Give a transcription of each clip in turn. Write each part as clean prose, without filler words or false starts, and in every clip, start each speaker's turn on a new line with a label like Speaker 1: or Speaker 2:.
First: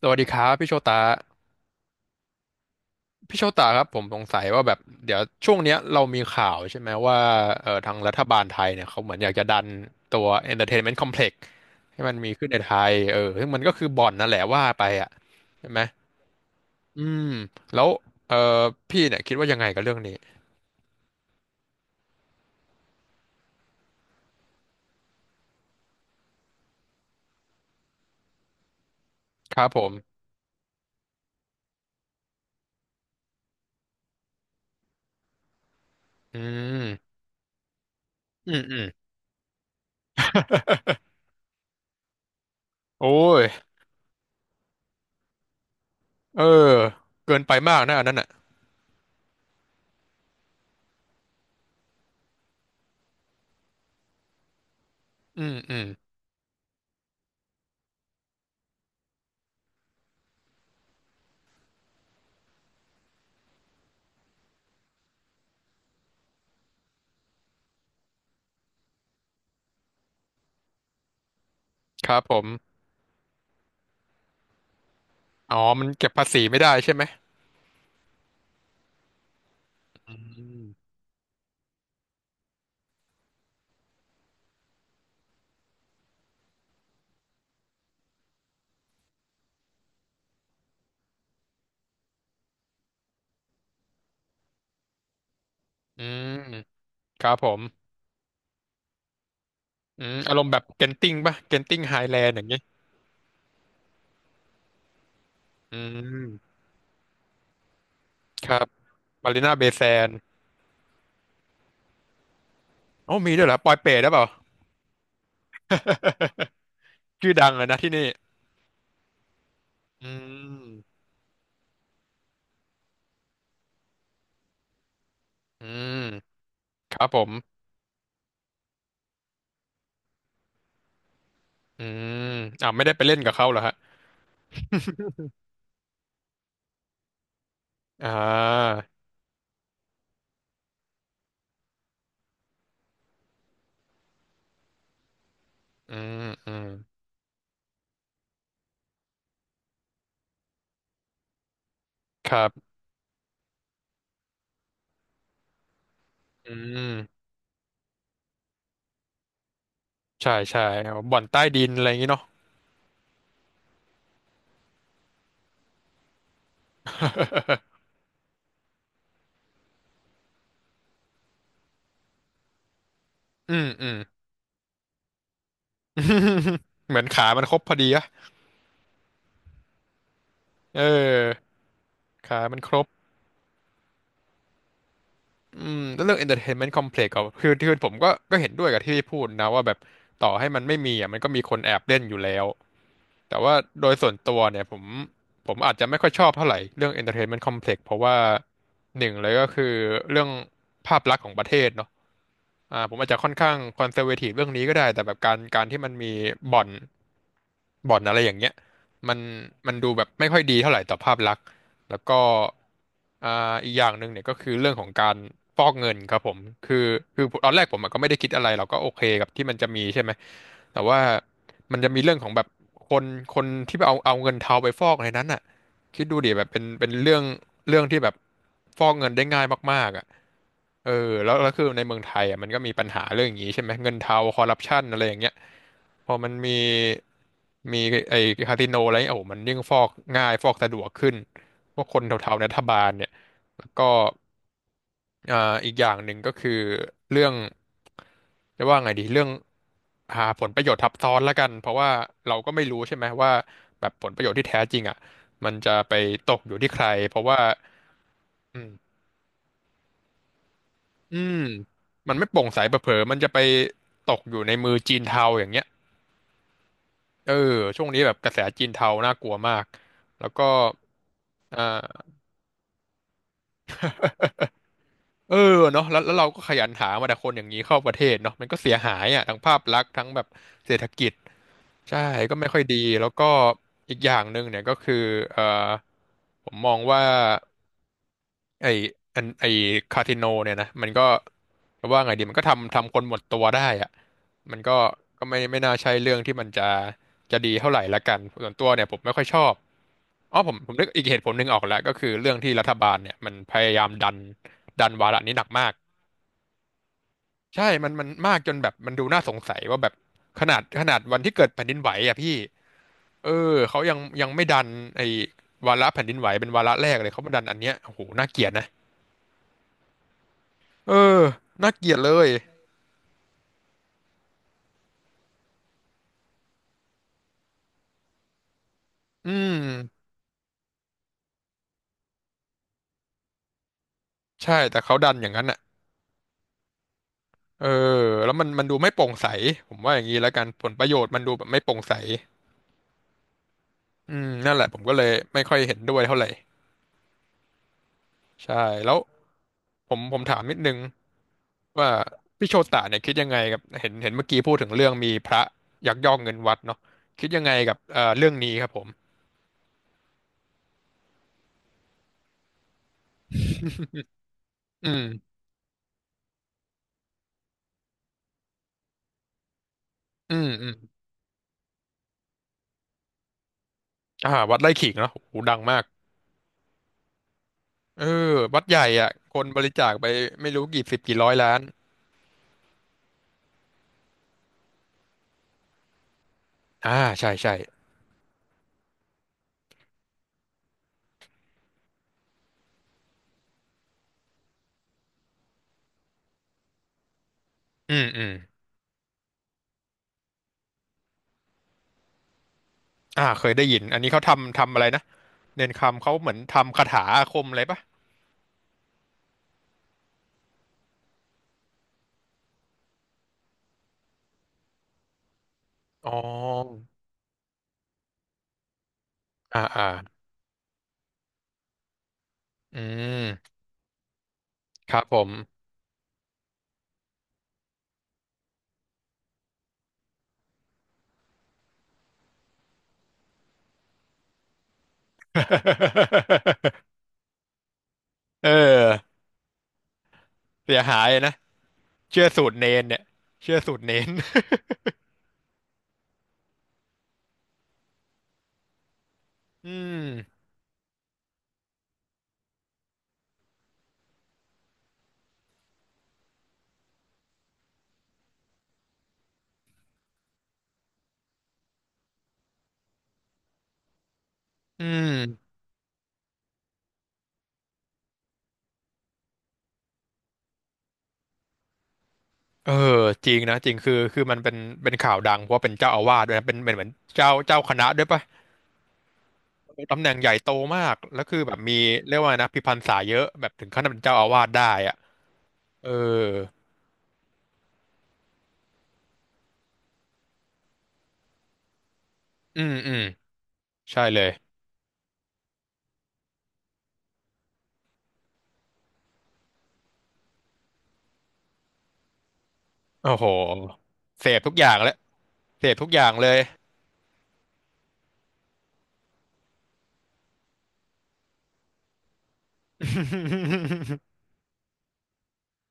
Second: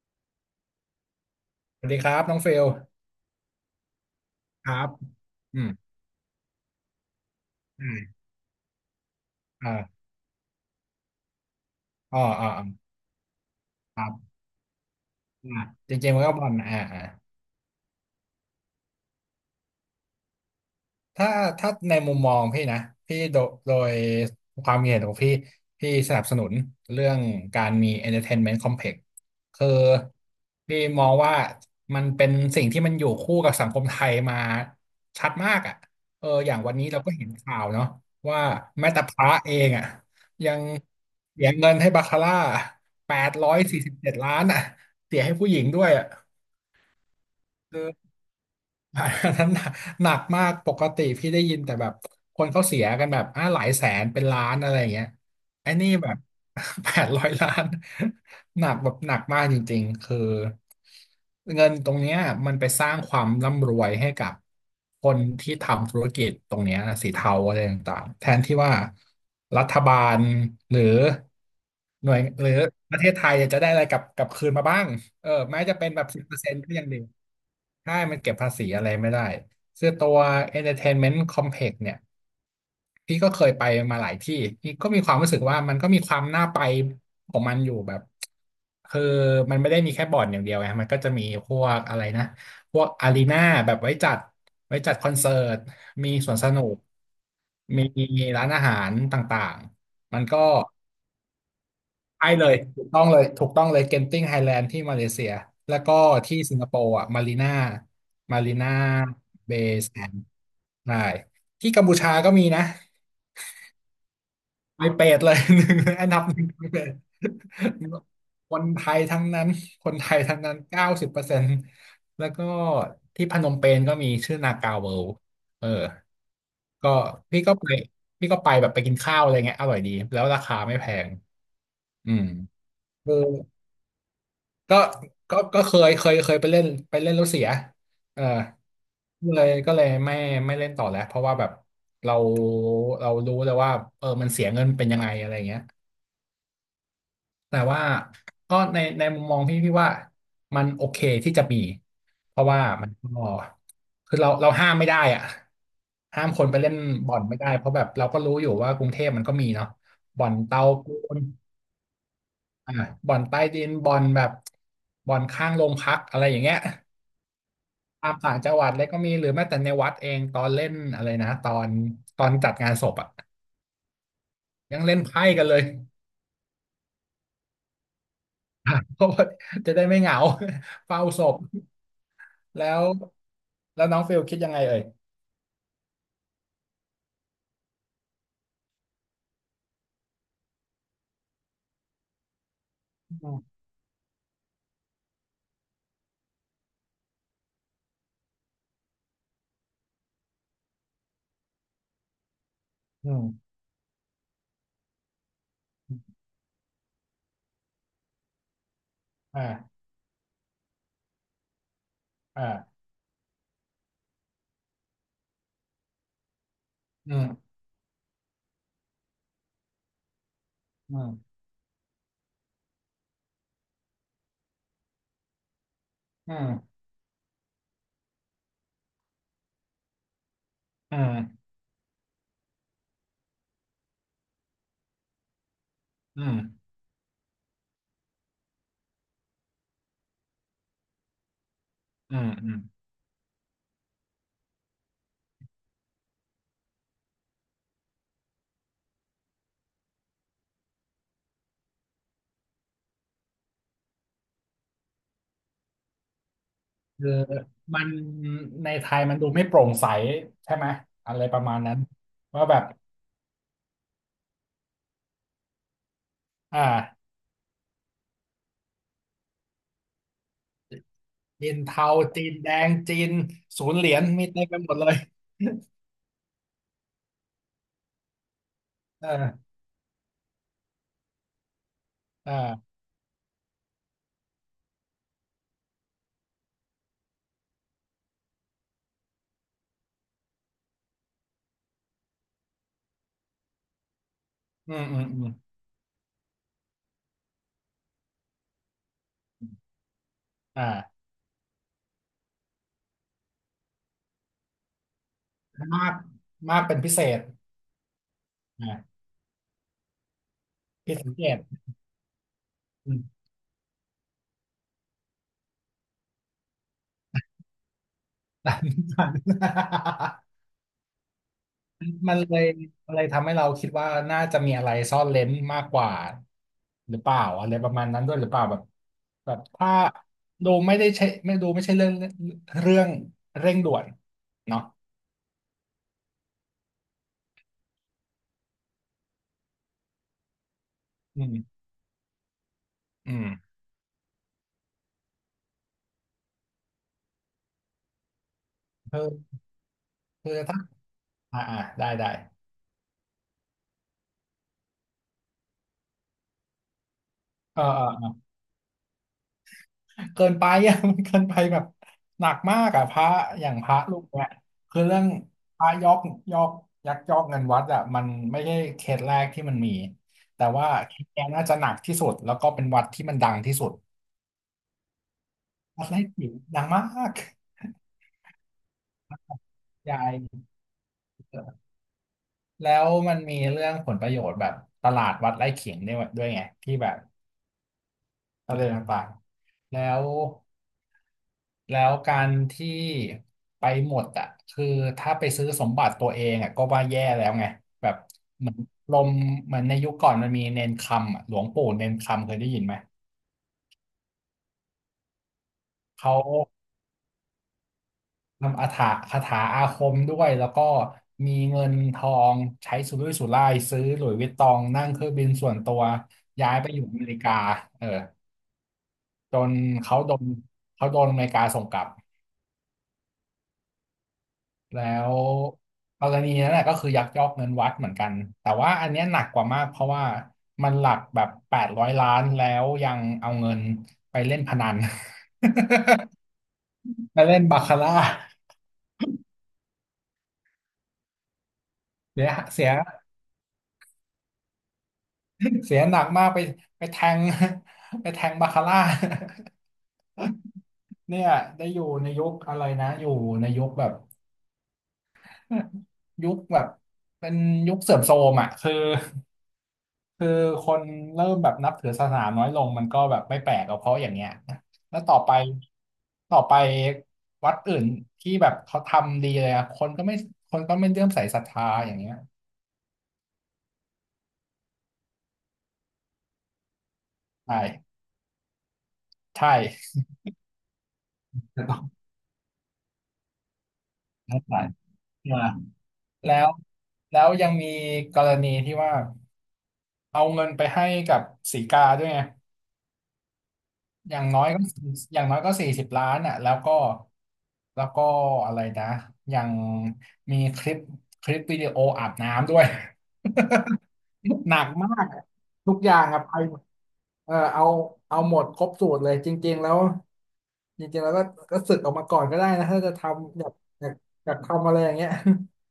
Speaker 1: สวัสดีครับพี่โชตา
Speaker 2: สวัสดีครับน้องเฟล
Speaker 1: พี่โชตาครับผมสงสัยว่า
Speaker 2: ค
Speaker 1: แบ
Speaker 2: รั
Speaker 1: บ
Speaker 2: บ
Speaker 1: เดี๋ยวช่วง
Speaker 2: อืม
Speaker 1: เนี้ยเรามีข่าวใช่ไหมว่าทางรัฐบาลไทยเนี่ยเขาเหมือนอยากจะดัน
Speaker 2: อ่าอ่า
Speaker 1: ตัว Entertainment Complex ให้มัน
Speaker 2: อ๋อ
Speaker 1: มี
Speaker 2: อ๋
Speaker 1: ขึ้
Speaker 2: อ
Speaker 1: นใน
Speaker 2: อ๋
Speaker 1: ไท
Speaker 2: อ
Speaker 1: ยเออซึ่งมันก็คือ
Speaker 2: ค
Speaker 1: บ่
Speaker 2: รั
Speaker 1: อนนั่นแห
Speaker 2: บ
Speaker 1: ละว่าไปอ่ะ
Speaker 2: อ่า
Speaker 1: ใช่ไหม
Speaker 2: เจริงมันก็บอล
Speaker 1: อืมแล้วเอ่อพี่เนี่ยคิดว่ายังไงกับเรื่องนี้
Speaker 2: ถ้าถ้าในมุมมองพี่นะพี่โดยความเห็นของพี่สนับสนุนเรื่องการมี entertainment complex
Speaker 1: ครั
Speaker 2: คือ
Speaker 1: บผม
Speaker 2: พี่มองว่ามันเป็นสิ่งที่มันอยู่คู่กับสังคมไทยมาชัดมากอ่ะเออ
Speaker 1: อื
Speaker 2: อย่างวันนี้เราก็
Speaker 1: ม
Speaker 2: เห็นข่าวเนาะว่า
Speaker 1: อืมอืม
Speaker 2: แม้แต่พระเองอ่ะยัง เสียเงินให้บาคาร่า
Speaker 1: โอ้
Speaker 2: แปด
Speaker 1: ย
Speaker 2: ร้อยสี่สิบเจ็ดล้านอ่ะเสียให้ผู้หญิงด้วยอ่ะ
Speaker 1: เออเกินไปมากนะอันนั้นอ่ะ
Speaker 2: อันนั้นหนักหนักมากปกติพี่ได้ยินแต่แบบคนเขาเสียกันแบบอ่าหลายแสนเป็นล้านอะไรอย่างเงี้ย
Speaker 1: อืม
Speaker 2: ไอ้
Speaker 1: อืม
Speaker 2: นี่แบบ แปดร้อยล้าน หนักแบบหนักมากจริงๆคือเงินตรงเนี้ยมันไปสร้างความร่ำรวยให้กับคนที่ทำธุรกิจตรงเนี้ยสีเทาอะไรต่างๆแทนที่ว่ารัฐบาลหรือห
Speaker 1: ค
Speaker 2: น่ว
Speaker 1: รั
Speaker 2: ย
Speaker 1: บผ
Speaker 2: ห
Speaker 1: ม
Speaker 2: รือประเทศไทยจะได้อะไรกลับคืนมาบ้างเออ
Speaker 1: อ๋อ
Speaker 2: แม้จะ
Speaker 1: มั
Speaker 2: เป็
Speaker 1: น
Speaker 2: นแบ
Speaker 1: เก็
Speaker 2: บ
Speaker 1: บ
Speaker 2: สิ
Speaker 1: ภา
Speaker 2: บเปอ
Speaker 1: ษี
Speaker 2: ร์เซ็น
Speaker 1: ไม่
Speaker 2: ต์
Speaker 1: ได้
Speaker 2: ก็ยัง
Speaker 1: ใช่
Speaker 2: ดี
Speaker 1: ไหม
Speaker 2: ใช่มันเก็บภาษีอะไรไม่ได้คือตั
Speaker 1: อื
Speaker 2: ว
Speaker 1: ม
Speaker 2: Entertainment Complex เนี่ยพี่ก็เคยไปมาหลายที่พี่ก็มีความรู้สึกว่ามันก็มีความน่าไปของมันอยู่แบบ คือมันไม่ได้มีแค่บ่อนอย่างเดียวไงมันก็จะมีพวกอะไรนะ พวกอารีนาแบบไว้จัดคอนเสิร์ต
Speaker 1: อื
Speaker 2: มี
Speaker 1: ม
Speaker 2: สวนสนุก
Speaker 1: ครับผม
Speaker 2: มีร้านอาหารต่าง
Speaker 1: อืม
Speaker 2: ๆ มัน
Speaker 1: อา
Speaker 2: ก็
Speaker 1: รมณ์แบบเกนติ้งป่ะเกนติ้งไฮแล
Speaker 2: ใช่
Speaker 1: นด์อย่า
Speaker 2: เล
Speaker 1: ง
Speaker 2: ย
Speaker 1: งี้
Speaker 2: ถูกต้องเลยถูกต้องเลยเกนติ้งไฮแลนด์ที่มาเลเซีย
Speaker 1: อื
Speaker 2: แล้วก็ที่สิ
Speaker 1: ม
Speaker 2: งคโปร์อ่ะมารีน่ามา
Speaker 1: ค
Speaker 2: รี
Speaker 1: รับ
Speaker 2: น่า
Speaker 1: มารีนา
Speaker 2: เบ
Speaker 1: เบย์
Speaker 2: ย์
Speaker 1: แซ
Speaker 2: แซ
Speaker 1: น
Speaker 2: น
Speaker 1: ด์
Speaker 2: ด์ใช่ที่กัมพูชาก็มีนะ
Speaker 1: โอ้มีด้วยเหรอปอยเปรตหรือเปล่า
Speaker 2: ไปเป็ดเลย หนึ่งอันดับหนึ่งไปเป็ด
Speaker 1: ชื่อดังเลยนะที่นี่
Speaker 2: คนไทยทั้งนั้นคน
Speaker 1: อื
Speaker 2: ไทยทั้งนั้นเก้า
Speaker 1: ม
Speaker 2: สิบเปอร์เซ็นต์แล้วก็ที่พนมเปญก็มีชื่อนาคาเวิลด์เอ
Speaker 1: อื
Speaker 2: อ
Speaker 1: ม
Speaker 2: ก็
Speaker 1: ครับผม
Speaker 2: พี่ก็ไปพี่ก็ไปแบบไปกินข้าวอะไรเงี้ยอร่อยดีแล้วราคาไม่แพง
Speaker 1: อื
Speaker 2: อื
Speaker 1: ม
Speaker 2: ม
Speaker 1: อ่าไม่ได้ไปเล่นกับเขาเหรอฮะ
Speaker 2: ก็ก็เคยไปเล่นแล้วเสีย
Speaker 1: อ่
Speaker 2: เออ
Speaker 1: า
Speaker 2: ก็เลยไม่เล่นต่อแล้วเพราะว่าแบบเราเรารู้แล้วว่าเออมันเสียเงินเป็นยังไงอะไรเงี้ย
Speaker 1: อืม อืม
Speaker 2: แต่ว่าก็ในมุมมองพี่ว่ามันโอเคที่จะมี
Speaker 1: ค
Speaker 2: เพ
Speaker 1: รั
Speaker 2: ราะว่า
Speaker 1: บ
Speaker 2: มันก็คือเราห้ามไม่ได้อ่ะห้ามคน
Speaker 1: อื
Speaker 2: ไปเล่นบ่อน
Speaker 1: ม
Speaker 2: ไม่ได้เพราะแบบเราก็รู้อยู่ว่ากรุงเทพมันก็มีเนาะบ่อ
Speaker 1: ใช่
Speaker 2: น
Speaker 1: ใช่
Speaker 2: เตาปู
Speaker 1: เอาบ่
Speaker 2: น
Speaker 1: อนใต้ดินอะไรอย่างงี้เนาะ
Speaker 2: อ่าบ่อนใต้ดินบ่อนแบบบ่อนข้างโรงพักอะไรอย่างเงี้ย ตามต่างจังหวัดเลยก็มีหรือแม้แต่ในวัดเองตอนเล่นอะไรนะตอนจัดงานศพอ่ะ
Speaker 1: อืม อืม
Speaker 2: ยังเล่นไพ่กันเลย
Speaker 1: เหมือนขามันครบพอดีอะ
Speaker 2: เพราะว่าจะได้ไม่เหงา
Speaker 1: เ
Speaker 2: เฝ้าศพ
Speaker 1: ออ ขามัน
Speaker 2: แล้
Speaker 1: คร
Speaker 2: ว
Speaker 1: บ
Speaker 2: แล้วน้องฟิลคิดยังไงเอ่ย
Speaker 1: อืมแล้วเรื่อง entertainment complex ก็คือผมก็เห็นด้วยกับที่พี่พูดนะว่าแบบต่อให้มันไม่มีอ่ะมันก็มีคนแอบเล่นอยู่แล้ว
Speaker 2: อื
Speaker 1: แต่ว่า
Speaker 2: ม
Speaker 1: โดยส่วนตัวเนี่ยผมผมอาจจะไม่ค่อยชอบเท่าไหร่เรื่อง entertainment complex เพราะว่าหนึ่งเลยก็คือเรื่องภาพลักษณ์ของประเทศเนาะ อ่าผมอา
Speaker 2: อื
Speaker 1: จจะค่อน
Speaker 2: ม
Speaker 1: ข้างคอนเซอร์เวทีฟเรื่องนี้ก็ได้แต่แบบการที่มันมีบ่อนบ่อนอะไรอย่างเงี้ยมันมัน
Speaker 2: อ่า
Speaker 1: ดูแบบไม่ค่อยดีเท่าไหร่ต่อภาพลักษณ์แล้วก็
Speaker 2: อ่า
Speaker 1: อ่าอีกอย่างหนึ่งเนี่ยก็คือเรื่องของการฟอกเงินครับผมคือ
Speaker 2: อื
Speaker 1: คือต
Speaker 2: ม
Speaker 1: อนแรกผมอะก็ไม่ได้คิดอะไรเราก็โอเคกับที่มันจะมีใช่ไหมแต่
Speaker 2: อื
Speaker 1: ว่า
Speaker 2: ม
Speaker 1: มันจะมีเรื่องของแบบคนคนที่ไปเอาเงินเทาไปฟอกในนั้นอ่ะคิดดูดิ
Speaker 2: อื
Speaker 1: แบบ
Speaker 2: ม
Speaker 1: เป็นเรื่องที่แบบฟอกเงินได้ง่ายมากๆอ่ะ เอ
Speaker 2: อื
Speaker 1: แล้ว
Speaker 2: ม
Speaker 1: คือในเมืองไทยอ่ะมันก็มีปัญหาเรื่องอย่างนี้ใช่ไหมเงินเทาคอร์รัปชันอะไรอย่างเงี้ยพอ
Speaker 2: อื
Speaker 1: มันมี
Speaker 2: ม
Speaker 1: มีไอ้คาสิโนอะไรเงี้ยโอ้โหมันยิ่งฟอกง่ายฟอกสะดวกขึ้นพวกคน
Speaker 2: อืม
Speaker 1: เทาๆใน
Speaker 2: อื
Speaker 1: รั
Speaker 2: ม
Speaker 1: ฐบาลเนี่ยแล้วก็อ่าอีกอย่างหนึ่งก็คือเรื่องจะว่าไงดีเรื่องหาผลประโยชน์ทับซ้อนละกันเพราะว่าเราก็ไม่รู้ใช่ไหมว่าแบบผลประโยชน์ที่แท้จริงอ่ะมันจะไปตกอยู่ที่ใคร
Speaker 2: คือ
Speaker 1: เพราะว่า
Speaker 2: มัน
Speaker 1: อืม
Speaker 2: ในไทยมันดูไม่โปร่งใสใช่ไหมอะ
Speaker 1: อื
Speaker 2: ไรป
Speaker 1: ม
Speaker 2: ระมาณนั้น
Speaker 1: มันไม่โปร่
Speaker 2: ว่า
Speaker 1: ง
Speaker 2: แบ
Speaker 1: ใส
Speaker 2: บ
Speaker 1: เผลอๆมันจะไปตกอยู่ในมือจีนเทาอย่างเงี้ย
Speaker 2: อ่า
Speaker 1: เออช่วงนี้แบบกระแสจีนเทาน่ากลัวมากแล้วก็
Speaker 2: จีน
Speaker 1: อ่า
Speaker 2: เทาจีนแดงจีนศูนย์เหรียญมีเต็มไปหมดเลย
Speaker 1: เออเนาะแล้วเราก็ขยันหามาแต่คนอย่างนี้เข้าประเทศเนาะมันก็เสียหายอ่ะทั้ง
Speaker 2: เออ
Speaker 1: ภาพลักษณ์ทั้งแบบเศรษฐกิจใช่
Speaker 2: เอ
Speaker 1: ก็ไม่ค่อยดี
Speaker 2: อ
Speaker 1: แล้วก็อีกอย่างหนึ่งเนี่ยก็คือเออผมมองว่า ไอไอคาทิโนเนี่ยนะมันก็ว่าไงดีมันก็ทำคนหมดตัวได้อะมันก็
Speaker 2: อืมอืมอืม
Speaker 1: ไม่น่าใช่เรื่องที่มันจะดีเท่าไหร่ละกันส่วนตัวเนี่ยผมไม่ค่อยชอบอ๋อผมนึก
Speaker 2: อ่า
Speaker 1: อีกเหตุผลหนึ่งออกแล้วก็คือเรื่องที่รัฐบาลเนี่ยมันพยายามดันวาระนี้หนักมาก
Speaker 2: มากมากเป็นพิเศษ
Speaker 1: ใช่มันมากจนแบบมัน
Speaker 2: อ่า
Speaker 1: ดูน่าสงสัยว่าแบบข
Speaker 2: ผิ
Speaker 1: นา
Speaker 2: ด
Speaker 1: ด
Speaker 2: สัง
Speaker 1: วัน
Speaker 2: เก
Speaker 1: ที่
Speaker 2: ต
Speaker 1: เกิ ดแผ่นดินไหวอ่ะพี่
Speaker 2: อืม
Speaker 1: เออเขายังไม่ดันไอ้วาระแผ่นดินไหวเป็นวาระแรกเลยเขามาดันอันเนี้ยโอ้โหน่าเกลียด
Speaker 2: ตาม
Speaker 1: นะ
Speaker 2: นิทาน
Speaker 1: เออน่าเกลียดเล
Speaker 2: มัน
Speaker 1: ย
Speaker 2: เลยมันเลยทำให้เราคิดว่าน่าจะมีอะไรซ่อนเร้นมากกว่าหรือเปล่าอะไรประมาณนั้นด้วยหรือเปล่าแบบ
Speaker 1: อื
Speaker 2: แบบถ้า
Speaker 1: ม
Speaker 2: ดูไม่ได้ใช่ไม่ดูไม่ใช่เรื่องเรื่องเร่งด่วน
Speaker 1: ใช่
Speaker 2: เนาะ
Speaker 1: แต่เขาดันอย่างนั้นอ่ะเออแล้วมันดูไม่โปร่งใสผมว่าอย่างนี้แล้วกันผลประโยชน์มั
Speaker 2: อื
Speaker 1: นดูแบบ
Speaker 2: ม
Speaker 1: ไม่โปร่งใส
Speaker 2: อืม
Speaker 1: อืมนั่นแหละผมก็เลยไม่ค่อยเห็นด้วยเท่าไหร่ใช่แล้ว
Speaker 2: เออ
Speaker 1: ผม
Speaker 2: คือ
Speaker 1: ถามนิ
Speaker 2: ถ้า
Speaker 1: ดนึง
Speaker 2: อ่าอ่าได้
Speaker 1: ว่า
Speaker 2: ได้
Speaker 1: พี่โชตะเนี่ยคิดยังไงกับเห็นเมื่อกี้พูดถึงเรื่องมีพระยักยอกเงินวัดเนาะคิดยังไง
Speaker 2: เออ
Speaker 1: กับ
Speaker 2: เออ
Speaker 1: เรื่องนี้ครับผม
Speaker 2: เกินไปอ่ะ มันเกินไปแบบหนักมากอ่ะพระอย่างพระลูกเนี่ยคือ
Speaker 1: อื
Speaker 2: เรื่อง
Speaker 1: ม
Speaker 2: พระยอกยอกยักยอกเงินวัดอ่ะมันไม่ใช่เคสแรกที่มันมี
Speaker 1: อื
Speaker 2: แต่
Speaker 1: มอื
Speaker 2: ว่า
Speaker 1: ม
Speaker 2: เคสเนี้ยน่าจะหนักที่สุดแล้วก็เป็นวัดที่มันดังที่สุด
Speaker 1: อ่าวัดไร่ขิงเนาะโอ้โหดังมาก
Speaker 2: วัดไร่ขิงดังมาก
Speaker 1: เออวัดใหญ่อ่ะคนบริจาค
Speaker 2: ใหา
Speaker 1: ไป
Speaker 2: ่
Speaker 1: ไม่รู้กี่สิบกี่ร้อยล้าน
Speaker 2: แล้วมันมีเรื่องผลประโยชน์แบบตลาดวัดไร่ขิงด้วยไงที่แบ
Speaker 1: อ่า
Speaker 2: บ
Speaker 1: ใช่ใช่
Speaker 2: ประเดนต่างๆแล้ว แล้วการที่ไปหมดอ่ะคือถ้าไปซื้อสมบัติตัวเองอ่ะก็ว่าแย่แล้วไงแบ
Speaker 1: อื
Speaker 2: บ
Speaker 1: มอืม
Speaker 2: เหมือนลมเหมือนในยุคก่อนมันมีเนนคำอะหลวงปู่เนนคำเคยได้ยินไหม
Speaker 1: อ่าเคยได้ยินอันนี้เขาทำอะไรนะเนนคำเขา
Speaker 2: เขา
Speaker 1: เหมือนทำคาถาอาคมอะไรปะ
Speaker 2: ทำอาถรรพ์คาถาอาคมด้วยแล้วก็มีเงินทองใช้สุรุ่ยสุร่ายซื้อหลุยส์วิตตองนั่งเครื่องบินส่วนตัว
Speaker 1: อ๋อ
Speaker 2: ย้ายไปอยู่อเมริกาเออจน
Speaker 1: อ่าอ่า
Speaker 2: เขาโดนเขาโดนอเมริกาส่งกลับ
Speaker 1: อืม
Speaker 2: แล้
Speaker 1: ครับผ
Speaker 2: ว
Speaker 1: ม
Speaker 2: กรณีนั้นแหละก็คือยักยอกเงินวัดเหมือนกันแต่ว่าอันเนี้ยหนักกว่ามากเพราะว่ามันหลักแบบแปดร้อยล้านแล้วยังเอาเงินไปเล่นพนัน ไปเล่นบาคาร่า
Speaker 1: เออเสียหายนะเชื่
Speaker 2: เสี
Speaker 1: อ
Speaker 2: ย
Speaker 1: สูตร
Speaker 2: เสี
Speaker 1: เน
Speaker 2: ย
Speaker 1: นเนี่ยเชื่อสูตรเนน
Speaker 2: เสียหนักมากไปแทงไปแทงบาคาร่า
Speaker 1: อืม
Speaker 2: เนี่ยได้อยู่ในยุคอะไรนะอยู่ในยุคแบบ ยุคแบบเป็นยุคเสื่อมโทรมอ่ะคือ คือคนเริ่มแบบนับถือศาสนาน้อยลงมันก็แบบไม่แปลกหรอกเพราะอย่างเงี้ยนะ
Speaker 1: อื
Speaker 2: แล้ว
Speaker 1: ม
Speaker 2: ต่อไปต่อไปวัดอื่นที่แบบเขาทำดีเลยอะคนก็ไม่เลื่อมใสศรัทธาอย่างเงี้ย
Speaker 1: เออจริงนะจริงคือมันเป็นข่าวดังเพราะว่าเป็นเจ้าอาวาสด้วยนะเป็นเหมือนเจ้า
Speaker 2: ใ
Speaker 1: เจ้าคณะ
Speaker 2: ช่
Speaker 1: ด้วยปะ
Speaker 2: ใช
Speaker 1: ตำ
Speaker 2: ่
Speaker 1: แหน่งใหญ่โตมากแล้วคือ แบบ
Speaker 2: จะ
Speaker 1: มี
Speaker 2: ต้อง
Speaker 1: เรียกว่านะพิพรรษาเยอะแบบถึงขั้นเป็นเจ้าอา
Speaker 2: นั
Speaker 1: วาส
Speaker 2: แล
Speaker 1: ได้อะ
Speaker 2: มา
Speaker 1: เออ
Speaker 2: แล้วแล้วยังมีกรณีที่ว่าเอาเงินไปให้กับสีกาด้วยไง
Speaker 1: อืมอืมใช่
Speaker 2: อ
Speaker 1: เล
Speaker 2: ย่าง
Speaker 1: ย
Speaker 2: น้อยก็40 ล้านอ่ะแล้วก็แล้วก็อะไรนะยังมีคลิปวิดีโออาบน้ำด้วย
Speaker 1: โอ้โหเสพ ทุ
Speaker 2: ห
Speaker 1: ก
Speaker 2: นั
Speaker 1: อ
Speaker 2: ก
Speaker 1: ย่าง
Speaker 2: มา
Speaker 1: แล้ว
Speaker 2: ก
Speaker 1: เส
Speaker 2: ทุ
Speaker 1: พ
Speaker 2: ก
Speaker 1: ทุ
Speaker 2: อ
Speaker 1: ก
Speaker 2: ย่า
Speaker 1: อ
Speaker 2: ง
Speaker 1: ย่าง
Speaker 2: อะ
Speaker 1: เล
Speaker 2: ไป
Speaker 1: ย
Speaker 2: หมดเออเอาหมดครบสูตรเลยจริงๆแล้วจริงๆแล้วก็ก็สึกออกมาก่อนก็ได้นะถ้าจะทำอยากอยาก อยากทำอะไรอย่างเงี้ย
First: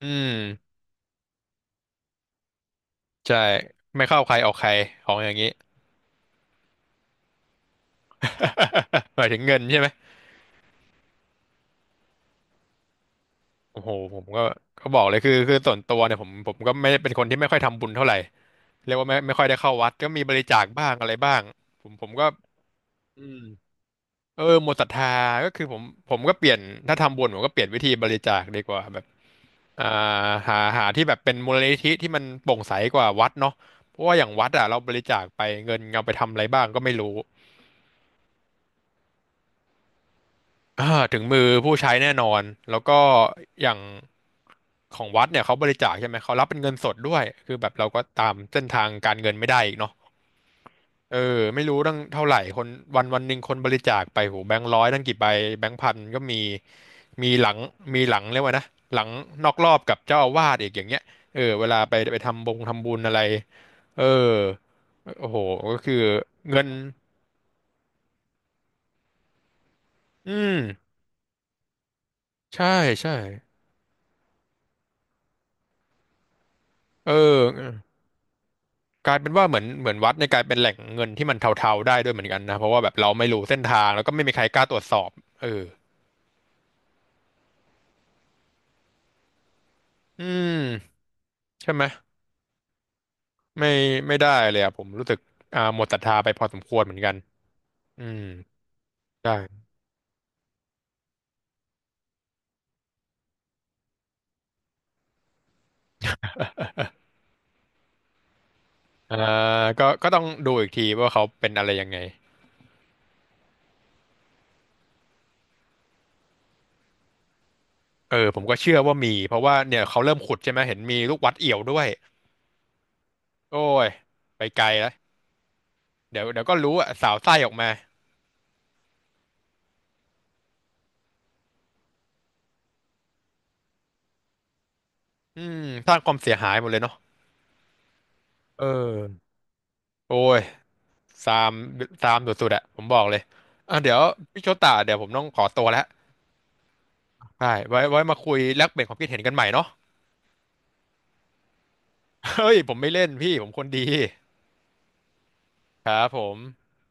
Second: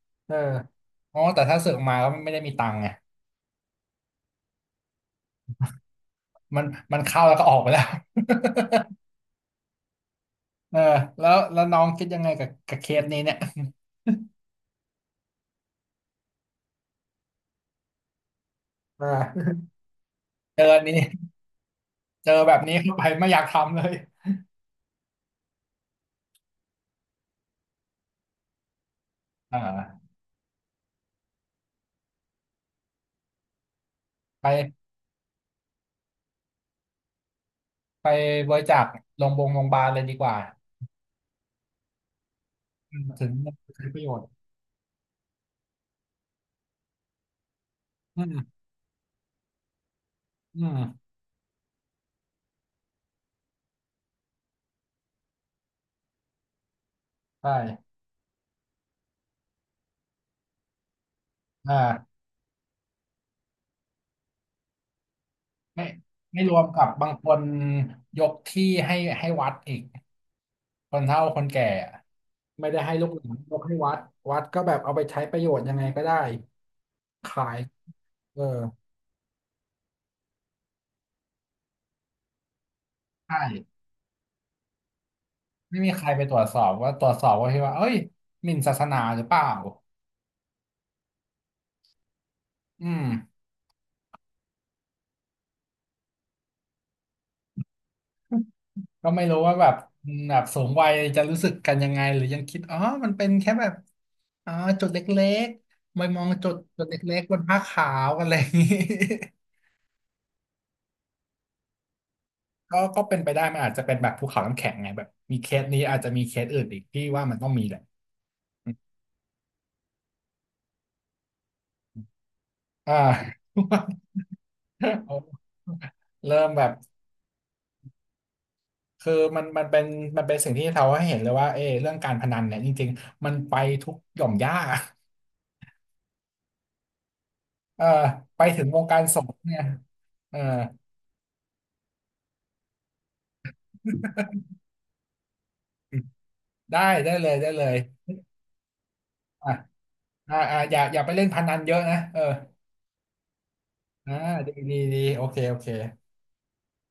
Speaker 1: อื
Speaker 2: เออ
Speaker 1: ม
Speaker 2: อ๋อแต่ถ้าสึกออกมาก็ไม่ได้มีตังค์ไง
Speaker 1: ใช่ไม่เข้าใครออกใครของอย่างนี้
Speaker 2: มันมันเข้าแล้วก็ออกไปแล้ว
Speaker 1: หมายถึงเงินใช่ไหม
Speaker 2: เออแล้วน้องคิดยังไงกับเคสนี้เนี่ย
Speaker 1: โอ้โหผมก็ก็บอกเลยคือส่วนตัวเนี่ยผมก็ไม่ได้เป็นคนที่ไม่ค่อยทำบุญเท่าไหร่เรียก
Speaker 2: อ่
Speaker 1: ว่าไม่ค่อยได้
Speaker 2: า
Speaker 1: เข้าวัดก็มีบริจา
Speaker 2: เจอ
Speaker 1: ค
Speaker 2: อัน
Speaker 1: บ้าง
Speaker 2: นี้
Speaker 1: อะไรบ้างผมก็
Speaker 2: เจอแบบนี้เข้าไป
Speaker 1: อื
Speaker 2: ไม่อ
Speaker 1: ม
Speaker 2: ยากทำเลย
Speaker 1: เออหมดศรัทธาก็คือผมผมก็เปลี่ยนถ้าทำบุญผมก็เปลี่ยนวิธีบริจาคดีกว่าแบบ
Speaker 2: อ่
Speaker 1: อ่า
Speaker 2: า
Speaker 1: หาหาที่แบบเป็นมูลนิธิที่มันโปร่งใสกว่าวัดเนาะเพราะว่าอย่างวัดอ่ะ
Speaker 2: ไป
Speaker 1: เราบริจาคไปเงินเอาไปทำอะไรบ้างก็ไม่รู้
Speaker 2: ไปบริจาคโรงพยาบาลโรงพยาบาลเลยดีกว่า
Speaker 1: อ่าถึงมือผู้ใช้แน่นอนแล้ว
Speaker 2: อื
Speaker 1: ก็
Speaker 2: มถึง
Speaker 1: อย่าง
Speaker 2: ประโยชน์
Speaker 1: ของวัดเนี่ยเขาบริจาคใช่ไหมเขารับเป็นเงินสดด้วยคือแบบเราก็
Speaker 2: อื
Speaker 1: ตาม
Speaker 2: ม
Speaker 1: เส้นทางการเงินไม่ได้อีกเนาะ
Speaker 2: อืม
Speaker 1: เออไม่รู้ตั้งเท่าไหร่คนวันวันหนึ่งคนบริจาคไปโหแบงค์ร้อยตั้งกี่ใบแบงค์พันก็มีมีห
Speaker 2: ใช่
Speaker 1: ลังมีหลังเรียกว่านะหลังนอกรอบกับเจ้าอาวาสอีกอย่างเงี้ยเออเวลาไปไป
Speaker 2: อ่า
Speaker 1: ทำบงทำบุญอะไรเออโอ้โหก็
Speaker 2: ไม่
Speaker 1: คือ
Speaker 2: ร
Speaker 1: เงิ
Speaker 2: วม
Speaker 1: น
Speaker 2: กับบางคนยกที่ให้วัดอีก
Speaker 1: อืม
Speaker 2: คนเฒ่าคนแก่อะ
Speaker 1: ใช่
Speaker 2: ไม่ได้ให้ลู
Speaker 1: ใช่
Speaker 2: กหลานยกให้วัดวัดก็แบบเอาไปใช้ประโยชน์ยังไงก็ได้
Speaker 1: เ
Speaker 2: ขาย
Speaker 1: ออ
Speaker 2: เออ
Speaker 1: กลายเป็นว่าเหมือนวัดในยกลายเป็นแหล่งเงินที่มันเทาๆได้ด้วยเหมือนกันนะเพราะว่าแบบเราไม่รู้เส้น
Speaker 2: ใช่
Speaker 1: ทางแล้วก็ไม่มีใครกล้าตรวจสอบเออ
Speaker 2: ไม่มีใครไปตรวจสอบว่าตรวจสอบว่าที่ว่าเอ้ยหมิ่นศาสนาหรือเปล่า
Speaker 1: อืมใช่ไหม
Speaker 2: อืม
Speaker 1: ไม่ไม่ได้เลยอะผมรู้สึกอ่าหมดศรัทธาไปพอสมควรเหมือนกันอืม
Speaker 2: ก็ไม่
Speaker 1: ใช่
Speaker 2: รู้ว่าแบบมแบบสูงวัยจะรู้สึกกันยังไงหรือยังคิดอ๋อมันเป็นแค่แบบอ๋อจุดเล็กๆไม่มองจุดเล็กๆบนผ้าขาวอะไรอย่างนี้
Speaker 1: อ่าก็ก็ต้องดูอีกทีว่าเขาเป็นอะไรยังไง
Speaker 2: ก็เป็นไปได้มันอาจจะเป็นแบบภูเขาน้ำแข็งไงแบบมีเคสนี้อาจจะมีเคสอื่นอีกที่ว่ามันต้องมีแหละ
Speaker 1: เออผมก็เชื่อว่ามีเพราะว่าเนี่ยเขาเริ่มขุดใช่ไหมเห็นมีลูกวัดเอี่ยวด้วย
Speaker 2: อ่า
Speaker 1: โอ้ยไปไกลแล้ว เดี๋ยวเดี๋
Speaker 2: เริ่
Speaker 1: ยว
Speaker 2: ม
Speaker 1: ก็
Speaker 2: แบ
Speaker 1: รู้
Speaker 2: บ
Speaker 1: อะสาวไส้ออกมา
Speaker 2: คือมันมันเป็นสิ่งที่เราให้เห็นเลยว่าเออเรื่องการพนันเนี่ยจริงๆมันไปทุกหย่อมหญ้า
Speaker 1: อืมสร้างความเสียหายหมดเลยเนาะ
Speaker 2: เออไปถึ
Speaker 1: เออ
Speaker 2: งวงการสงฆ์เนี่ย
Speaker 1: โอ้
Speaker 2: เออ
Speaker 1: ยซามซามสุดๆอะผมบอกเลยอ่ะเดี๋ยวพี่โชตาเดี๋ยวผมต้องขอตัวแล้ว
Speaker 2: ได้ได้เลย
Speaker 1: ใช่
Speaker 2: ได้เลย
Speaker 1: ไว้มาคุยแลกเปลี่ยนความคิดเห็นกันใหม่
Speaker 2: อ่ะ
Speaker 1: เนาะ
Speaker 2: อ่าอ่าอย่าไปเล่นพนันเยอะนะเออ
Speaker 1: เฮ้ยผมไม่เล่นพี่ผมคนดี
Speaker 2: อ่าดีดีดีโอเคโอเค
Speaker 1: ครับผม